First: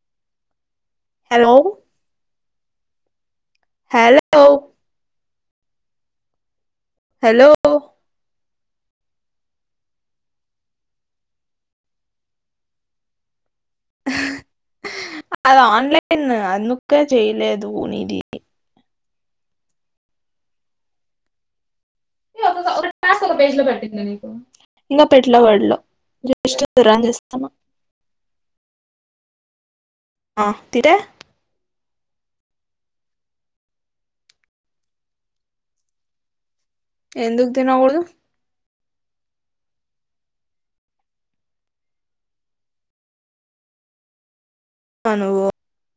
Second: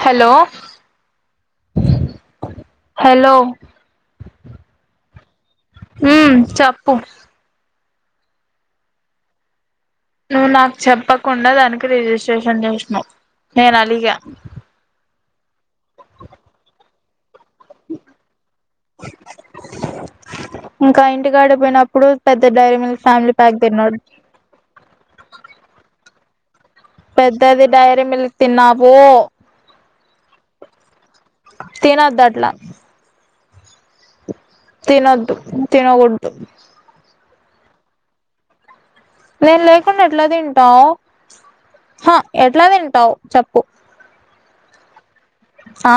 Hello hello hello hello హ్మ్మ్ చప్ hello నువ్వు నాకు చెప్పకుండా దానికి రిజిస్ట్రేషన్ చేసినవు నేను అలిగా అది ఆన్లైన్ అందుకే చెయ్యలేదు. ధోనిది ఇంకా ఇంటికాడికి పోయినప్ అప్పుడు పెద్ద డైరీ ఒక మిల్క్ టాస్క్ ఒక ఫ్యామిలీ పేజ్ ప్యాక్ లో తిన్నాడు. పెట్టిందా నీకు ఇంగా పెట్లే వాటిలో జస్ట్ రన్ చేస్తానా పెద్దది డైరీ మిల్క్ తిన్నావూ ఆ తిరే తినద్ధట్ల తినొద్దు తినకూడదు. ఎందుకు తినకూడదు. నేను లేకుండా ఎట్లా తింటావు హ ఎట్లా తింటావు చెప్పు ఆ నువ్వు ఆ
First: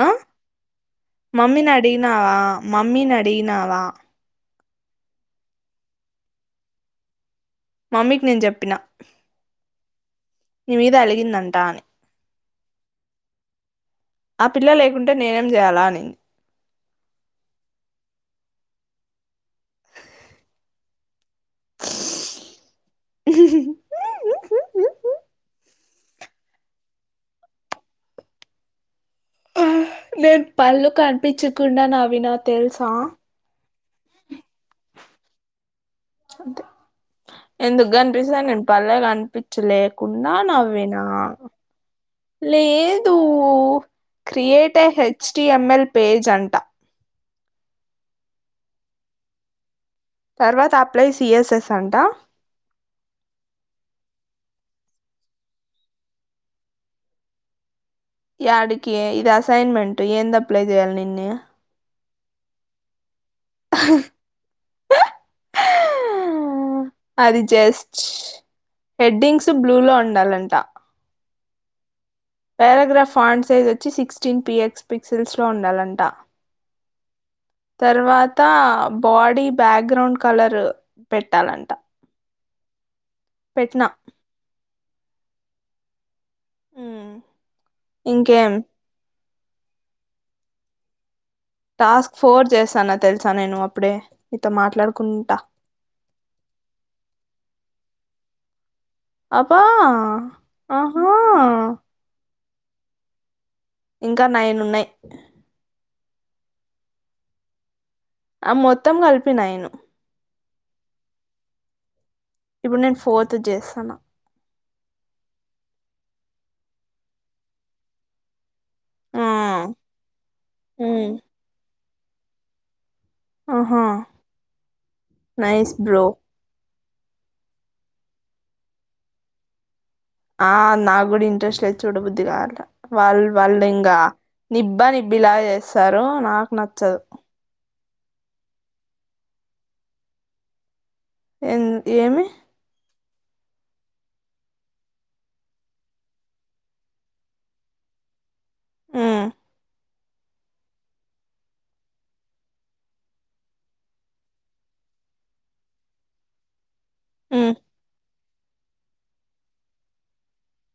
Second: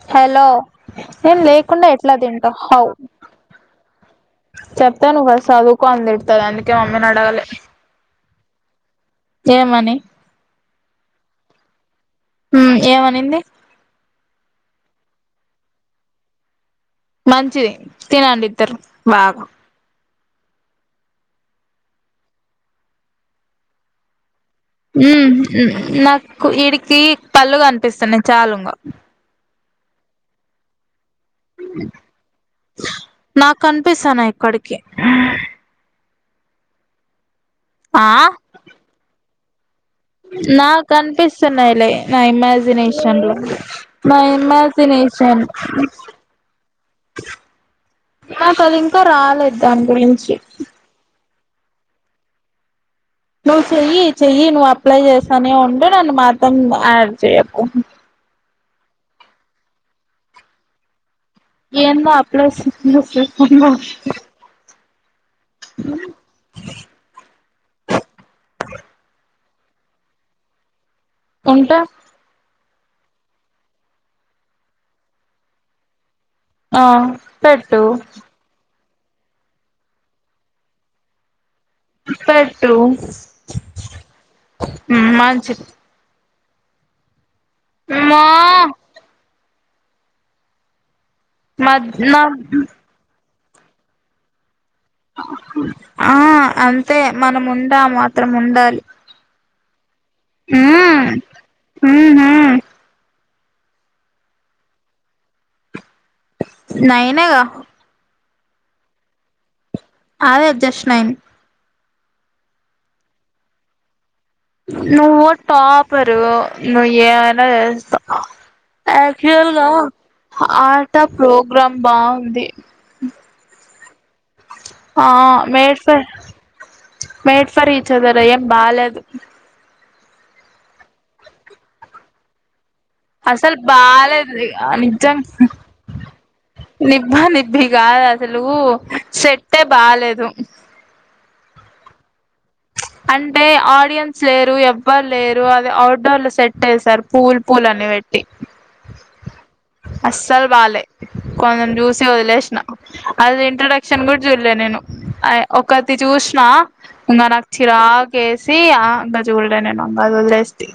ఆ హలో నేన్ మమ్మీని లేకుండా ఎట్లా అడిగినావా తింటావ్ హావ్ మమ్మీని అడిగినావా చెప్తాను ఫస్ట్ చదువుకో అని తిడతారు అందుకే మమ్మనడగలే మమ్మీకి నేను చెప్పిన ఏమని నీ మీద అలిగిందంట అని ఊ ఏమనింది. ఆ పిల్ల లేకుంటే నేనేం చేయాలా అనింది. మంచిది తినండి ఇద్దరు బాగా [inaudible] [inaudible] ఊ నాకు వీడికి పళ్ళుగనిపిస్తున్నాయి చాలిగా నేన్ పల్లుకని ప్పించ్చకుండా నవ్విన తెలుసా కనిపిస్తానాయి ఇక్కడికి అంతే ఎందుకు ఆ గనిపిస్త నేను పల్లెగ నిపించ చిలే నాకు కనిపిస్తున్నాయిలే నా లేదు ఇమాజినేషన్ లో నా create a imagination HTML page అంట నాకు అది ఇంకా రాలేదు దానికి కిమించి తర్వాత అప్లై సిఎస్ఎస్ అంటా నువ్వు చెయ్యి చెయ్యి నువ్వు అప్లై చేస్తానే ఉండు నన్ను మాత్రం యాడ్ చెయ్యకు యాడికి ఇది అసైన్మెంట్ ఎందప్లై చేయ్యాలి నిన్ని ఎన్వో అప్లై చేసి హు హు హు ఊ అది జస్ట్ హెడ్డింగ్స్. బ్లూలో ఉండాలంట ఉంటా పేరాగ్రాఫ్ ఆండ్ సైజ్ వచ్చి సిక్స్టీన్ పిఎక్స్ పిక్సెల్స్ లో ఉండాలంట ఆ పెట్టు తర్వాత బాడీ బ్యాక్గ్రౌండ్ కలర్ పెట్టాలంట పెట్టు పెట్న హమ్ మంచిది అమ్మా ఇంకేం మధ్న టాస్క్ ఫోర్ చేస్తాను నా తెలుస్ చా నేను అప్పుడే ఇ తో పా ఆ అంతే మనం ఉందా మాత్రం ఉండాలి అబా ఉమ్ ఆహా ఉహు ఇంకా నాయనున్నయి నైన్ ఏ గదా ఆ మొత్తం కలిపి నైను అదే అడ్జెస్ట్ అైన్ ఇప్పుడు నేను ఫోర్త్ చేస్తనా నువ్వుో టాపరు నువు ఏమైనా చేస్తావ్ ఆ ఎక్చుల్గా ఆట ప్రోగ్రామ్ బాగుంది ఆహా ఆ nice made for bro made for each other ఏం బాలేదు ఆ నాకు కుడా ఇంట్రెస్ట్ లేదు చూడ బుద్ధి కాలే వాళ్ళు అసలు వాళ్ళు ఇంకా బాలేదు నిబ్బ నిజం నిబ్బిలా చేస్తారు నాకు నచ్చదు నిబ్బా నిబ్బి కాదు అసలు సెట్టె బాలేేదు ఎం ఏమి అంటే ఆడియన్స్ లేరు ఎవ్వరు లేరు అది అఔట్డోర్ లో సెట్ వసారు పూలు పూల అని పెట్టి అస్సలు బాలేే కొంచెం చూసి వదిలేసినా అది ఇంట్రొడక్షన్ కూడా చూడలే నేను ఆ ఒకటి చూసిన నుమార ఆకేసి ఆ అంగజు ఉల్డ నేన్ ఇంగ వదిలెస్టి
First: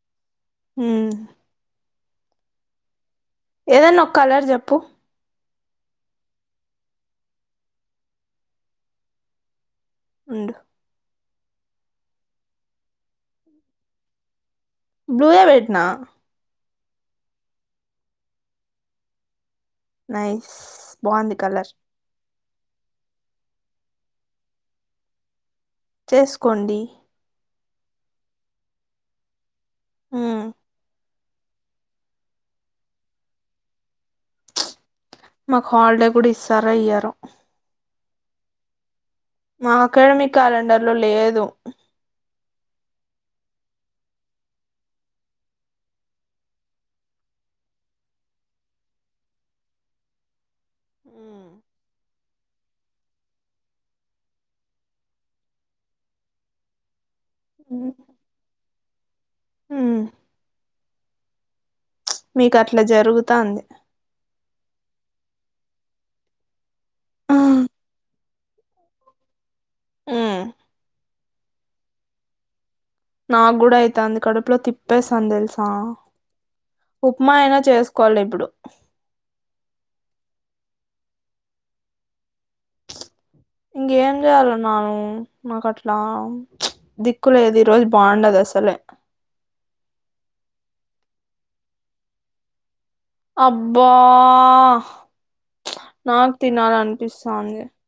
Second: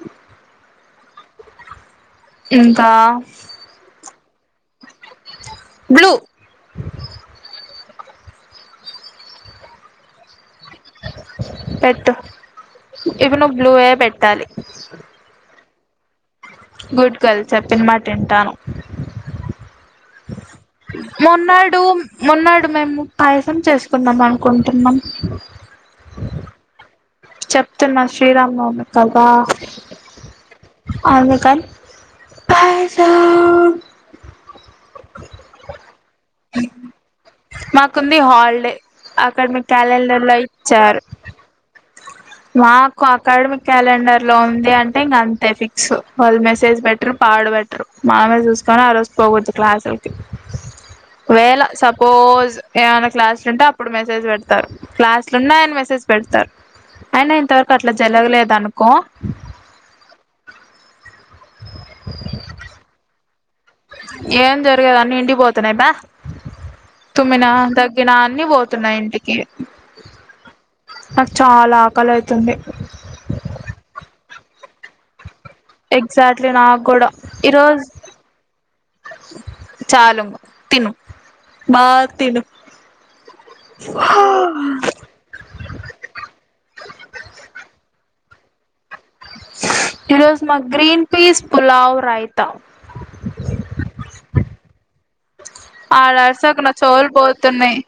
హమ్ ఇంకా ఏదన్నా ఒక కలర్ చెప్పు బ్లూ ఉండు పెట్టు ఇవి ను్ బ్లూయే పెట్టాలి నా గుడ్ గర్ల్ చెప్పిన మాట వింటాను నై మొన్నాడు మొన్నాడు మేము పాయసం చేసుకుందాం అనుకుంటున్నాం చేసుకోండి చెప్తున్నా శ్రీరామ్ నవమి కదా ఆ అగ్ ఆక మాక్ హాల్ కుడి ఇస్తారో ఇయ్యారో కుంది హాలిడే అక్కడ మీ మా క్యాలెండర్ అకాడమిక్ లో క్యాలెండర్ లో ఇచ్చారు లేదు మాకు అకాడమిక్ క్యాలెండర్ లో ఉంది అంటే ఇంకా అంతే ఫిక్స్, వాళ్ళు మెసేజ్ పెటరు పాడుపెటరు మామే చూసుకొని ఆ రోజు పోవచ్చు క్లాసులకి వేళ సప్ పోజ్ ఏమైనా క్లాస్లు ఉంటే అప్పుడు మెసేజ్ పెడతారు, క్లాస్లు ఉన్న ఆయన మెసేజ్ పెడతారు. అయినా ఇంతవరకు అట్లా జరగలేదు అనుకో మ్ మీకు అట్లా జరుగుతా ఉంది ఏం జరిగద అన్ని ఇంటికి పోతున్నాయి బా తుమ్మిన మ్మ్ దగ్గిన అన్ని పోతున్నాయి ఇంటికి నాకు చాలా ఆకాల అయ్ తందే నాకు కూడా అయితు అంది కడుపులో తిప్పేస్తాంది తెలుసా ఎగ్జాక్ట్లీ నాకు కూడా ఉప్మా అయినా ఈరోజు చేసుకోవాలి ఇప్పుడు చాలు తిను బా తిను ఇంకేం చేయాలిన్నాను నాకు అట్లా దిక్కులేదు ఈ రోజు బాగుండదు అసలే ఈ రోజ మా గ్రీన్ పీస్ పులావ్ రాయితా అబ్బా ఆడ నాకు అరిసాకు నా చెవులు తినాలనిపిస్తోంది పోతున్నాయి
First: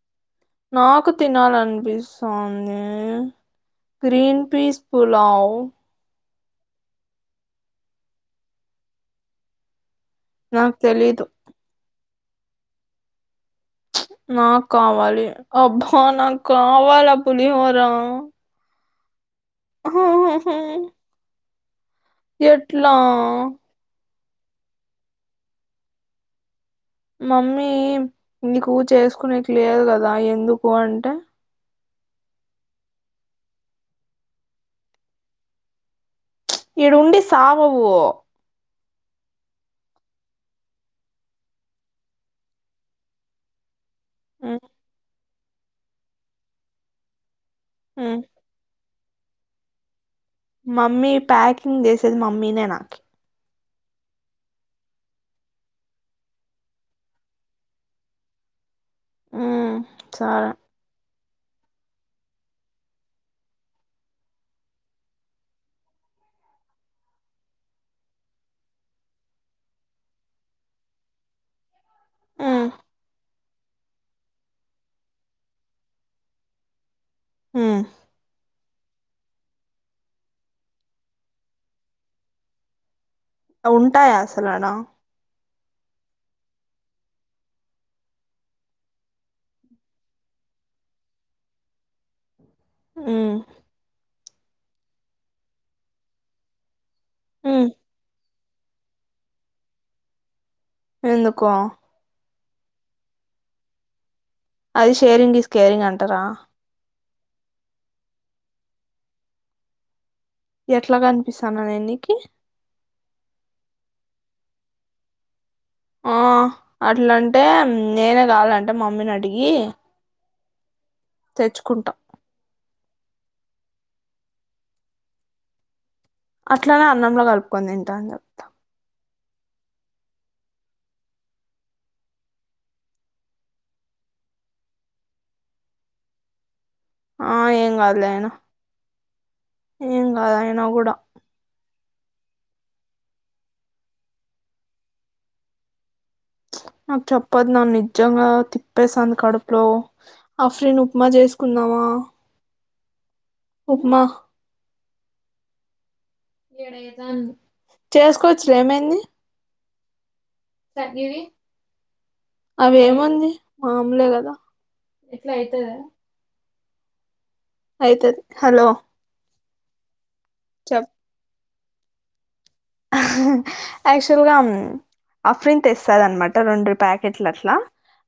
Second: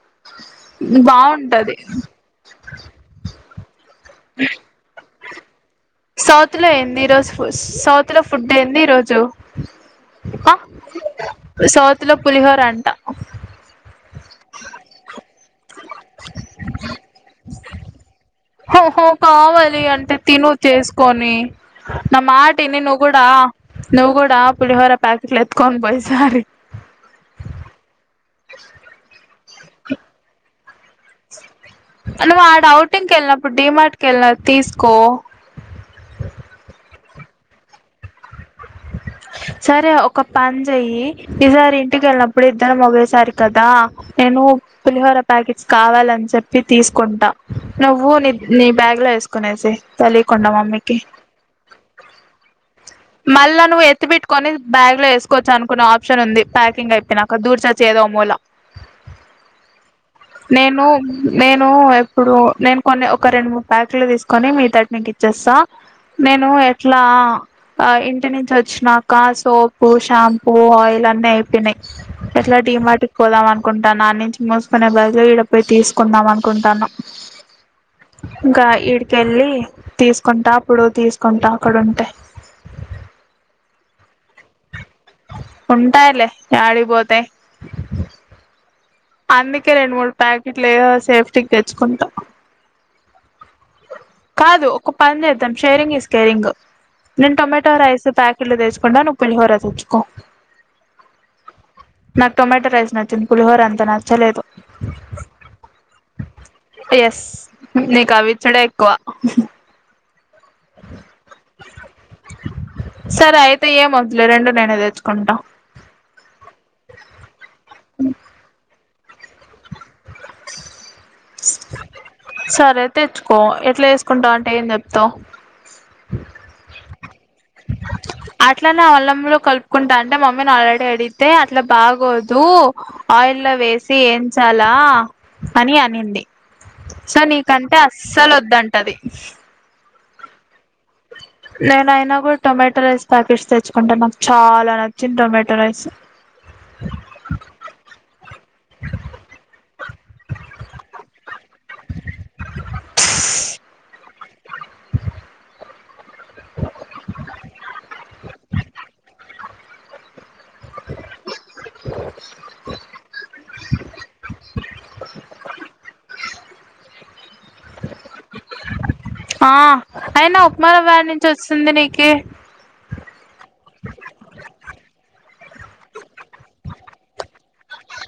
నాకు బాగుంటది తినాలనిపిస్తోంది గ్రీన్ పీస్ పుల్ పలావు సౌత్ లో ఏంది ఈరోజు సౌత్ లో ఫుడ్ ఏంది ఈరోజు ఆక నాకు తెలీదు సౌత్ ఇత్తులో పులిహోర అంట నాకు కావాలి అబ్బా నాకు కావాలా పులిహోర ఒ హో కావాలి అంటే తిను చేసుకొని నా మాటని ఎట్లా నువ్వు గుడా నువ్ గు దా పులిహోర పేకెట్లు ఎత్తు కొని పో ఈసారి మమ్మీ నీకు చేసుకునే క్లియర్ గదా ఎందుకు అంటే అంటే ఆడ ఔటింగ్కి వెళ్ళినప్పుడు డిమార్ట్ కి వెళ్ళిన తీసుకో ఇడుండి సావవూ సరే ఒక పని చెయ్యి ఈసారి ఇంటికి వెళ్ళినప్పుడు ఇద్దరం ఒకేసారి కదా నేను ఉమ్, పులిహోర ప్యాకెట్స్ కావాలని చెప్పి తీసుకుంటా నువ్వు ఉమ్. నీ నీ బ్యాగ్ లోది తీస్కొనేసి మమ్మీ ప్యాకింగ్ చేసేది మమ్మీనే నా మళ్ళా నువ్వు ఎత్తి పెట్టుకొని బ్యాగ్ లో వేసుకోచ్చ అనుకున్న ఆప్షన్ ఉంది ప్యాకింగ్ అయిపోయినాక దూర్చొచ్చు ఏదో మూల ఉమ్, సరే నేనూ నేను ఇప్పుడు నేను కొన్ని ఒక రెండు మూడు ప్యాకులు తీసుకొని మిగతాది మీకిచ్చేస్తా నేను ఎట్లా ఆ ఇం ఇంటి నుంచి వచ్చినాక సోపు షాంపూ ఆయిల్ అన్ని అయిపోయినాయి ఎట్లా ఉమ్, డీమార్ట్ కి పోదామను అనుకుంటాను ఆ నుంచి మోసుకునే బదులు ఈడ పోయి తీసుకుందాం అనుకుంటాను ఉమ్. ఇంకా ఈడకెళ్లి తీసుకుంటా అప్పుడు తీసుకుంటా అక్కడ ఉంటే ఉంటాయా అసలాడ ఉంటాయిలే యాడికి పోతాయ్ అందుకే రెండు మూడు ప్యాకెట్లు ఏదో సేఫ్టీకి తెచ్చుకుంటా హ్మ్ కాదు ఒక పనిచేద్దాం షేరింగ్ ఇస్ కేరింగు నేను ఉమ్. టొమాటో రైసు ప్యాక్ ఫుల్ తెచ్చుకుంట నువ్ పులిహోర తెచ్చుకో ఎందుకో నాకు టొమాటో రైస్ నచ్చింది పులిహోర అంత నచ్చలేదు అది షేరింగ్ ఈస్ కేరింగ్ అంటారా ఎస్ నీకు అవ్విచ్చుడే ఎక్కువ ఎట్లా కనిపిస్తానాన నేన్నీకి సరే అయితే ఏమొద్దులే రెండు నేనే తెచ్చుకుంటా ఆ అట్లంటే నేనే కావలం అంటే మమ్మీని అడిగి తెచ్చుకుంటాం సరే తెచ్చుకో ఎట్లా వేసుకుంటవంటే ఏం చెప్తావు అట్లనా అన్నంలో కలుపుకొని తింటా అని చెప్ అట్లనే అల్లంలో కలుపుకుంటా అంటే మమ్మీని ఆల్రెడీ అడిగితే అట్లా బాగోదు ఆయిల్ లో వేసి ఏంచాలా అని అనింది సో ఆ ఏం నీకంటే కాదులే అస్సలు ఒద్దంటది [inaudible] నువ్వు కూడా నేనయినా గుడా టొమాటో రైస్ ప్యాకెట్స్ తెచ్చుకుంటా నాకు చాలా నచ్చింది టొమాటో రైస్ నాకు చెప్పద్దు నాన్న నిజంగా తిప్పేస్తంది కడుపులో ఆఫ్రిన్ ఉప్మా చేసుకుందామా ఉప్మా చేసుకోవచ్చులే ఏమైంది. అవి ఏముంది మామూలే కదా అయితదా అయితది హలో ఆ అయినా ఉప్మా రవ్వ యాడ నుంచి వచ్ సుందనికి యాక్చువల్గా అఫ్రిన్ తెస్తుదన్నమాట రెండు ప్యాకెట్ అట్లా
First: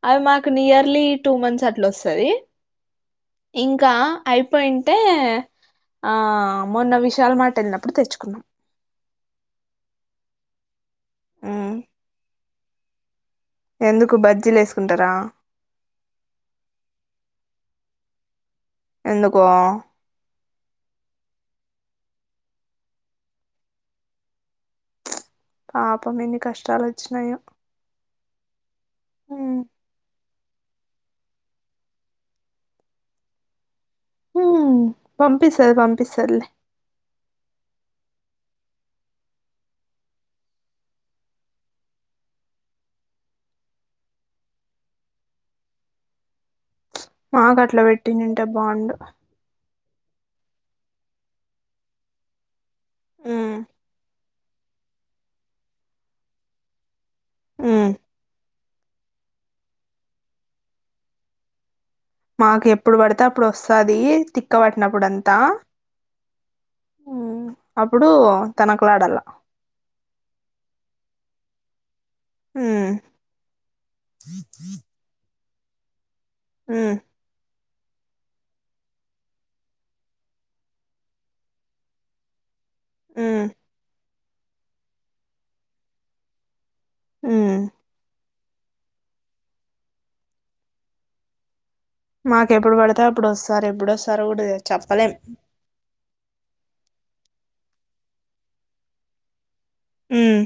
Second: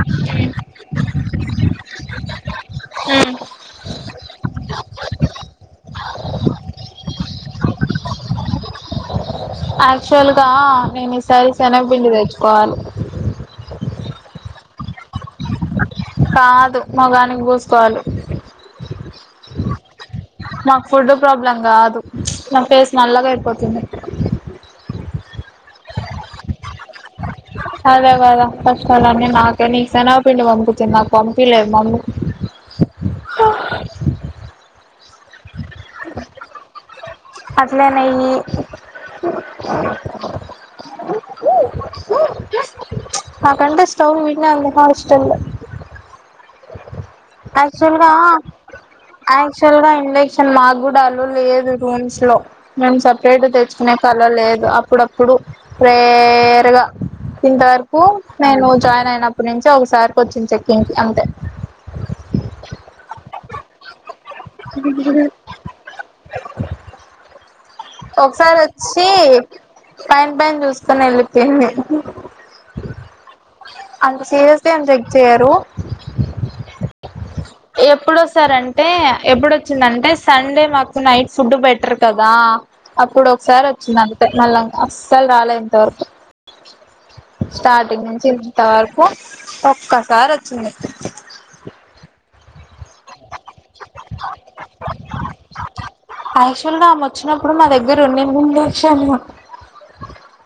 అవి మాకు నియర్లీ టూ మంత్స్ అట్లా వస్తది ఇంకా అయిపోయింటే ఆ మొన్న విశాల్ మార్ట్ వెళ్ళినప్పుడు తెచ్చుకున్నాం ఆక్చువల్గా నేన్ ఈ సారి హ్మ్. శనగ పిండి తెచ్ పాన్ ఎందుకు బజ్జీలేస్ కుంటరా కాదు మొఖానికి పూసుకోవాలి ఎందుకో నాకు ఫుడ్ ప్రాబ్లం కాదు నా ఫేస్ నల్లగ అయిపోతుంది పాపం ఎన్ని కష్టాలు వచ్చినయో అదే కదా కష్టాలన్నీ నాకే నీకు శనగ పిండి పంపుతుంది నాకు పంపిలేదు మమ్మి ఊ పంపిస్ పంపిస్తది పంపిస్తదిలే అట్లే నెయ్యి నా కంటే స్టవ్ ఈడనే ఉంది హాస్టల్లో మాకు అట్లా పెట్టినింటే బావుండు చువల్గా ఇండక్షన్ మాక్ గుడ అల్లో లేదు రూమ్స్ లో మేమ్ సపరేట్ హ్మ్. తెచ్చుకునేకల్లో లేదు అప్పుడప్పుడు రేర్ గా హ్మ్. ఇంతవరకు నేను జాయిన్ అయినప్పటి నుంచి ఒకసారికొచ్చింది చెక్కింగ్కి అంతే మాకెప్పుడు పడితె అప్ [unintelligible] వస్తాది తిక్క పట్టినప్పుడంతా అప్పుడు ఒకసారి వచ్చి తనకలాడాల. పైన పైన చూసుకుని వెళ్ళి పొయింది హ్మ్ అంత చేస్తే అంత ఎగ్ చేయరు ఇనికి ఉమ్ ఎప్పుడొస్తారంటే ఎప్పుడొచ్చిందంటే సండే మాకు నైట్ ఫుడ్ పెట్టర్ కదా హ్మ్ అప్పుడొకసారి వచ్చిందను మల్ల అస్సలు రాలే ఇంతవరకు హ్మ్ స్టార్టింగ్ నుంచి త వరకు ఒక్కసారి వచ్చింది మాకెప్పుడు పడి తే అప్పుడు వస్తారు ఎప్పుడొస్తారు కూడా చెప్పలేం యాక్చువల్ గా ఆమె వచ్చినప్పుడు మా దగ్గర ఉండింది [unintelligible] హ్మ్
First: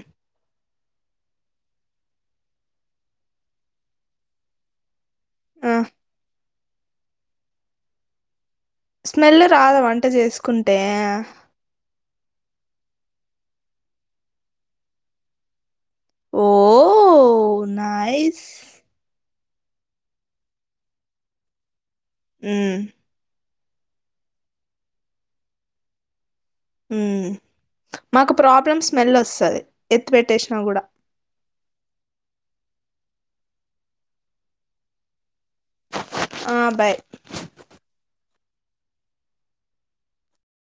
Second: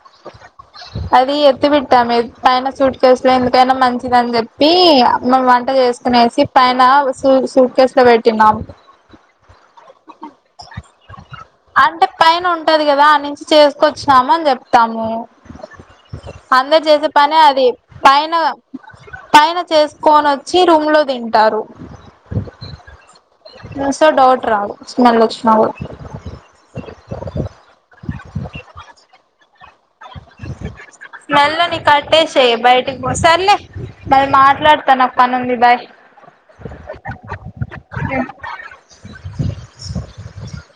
అది ఎత్తి పెట్టాము పైన సూట్ కేసులో ఎందుకైనా మంచిదని చెప్పి మం వంట ఆ చేసుకునేసి పైన సూ సూట్కేస్ ల పెట్టిన్నామ్ స్మెల్ రాదా వంట చేసుకుంటే అంటే పైన ఉంటది కదా ఆ నుంచి చేసుకొచ్చినాము అని చెప్తాము ఓ అందరు చేసే పనే అది పైన నైస్ పైన చేసుకోనొచ్చి రూమ్ లో తింటారు మ్మ్ సో డౌట్ రాదు స్మెల్ వచ్చినా కూడా హ్మ్ ఎత్తిపెట్టేసినా కూడ స్మెల్ కట్టేసేయ్ బయటికి పో సర్లే మరి మాట్లాడతాను నాకు పనుంది బాయ్ ఆ బాయ్ [unintelligible]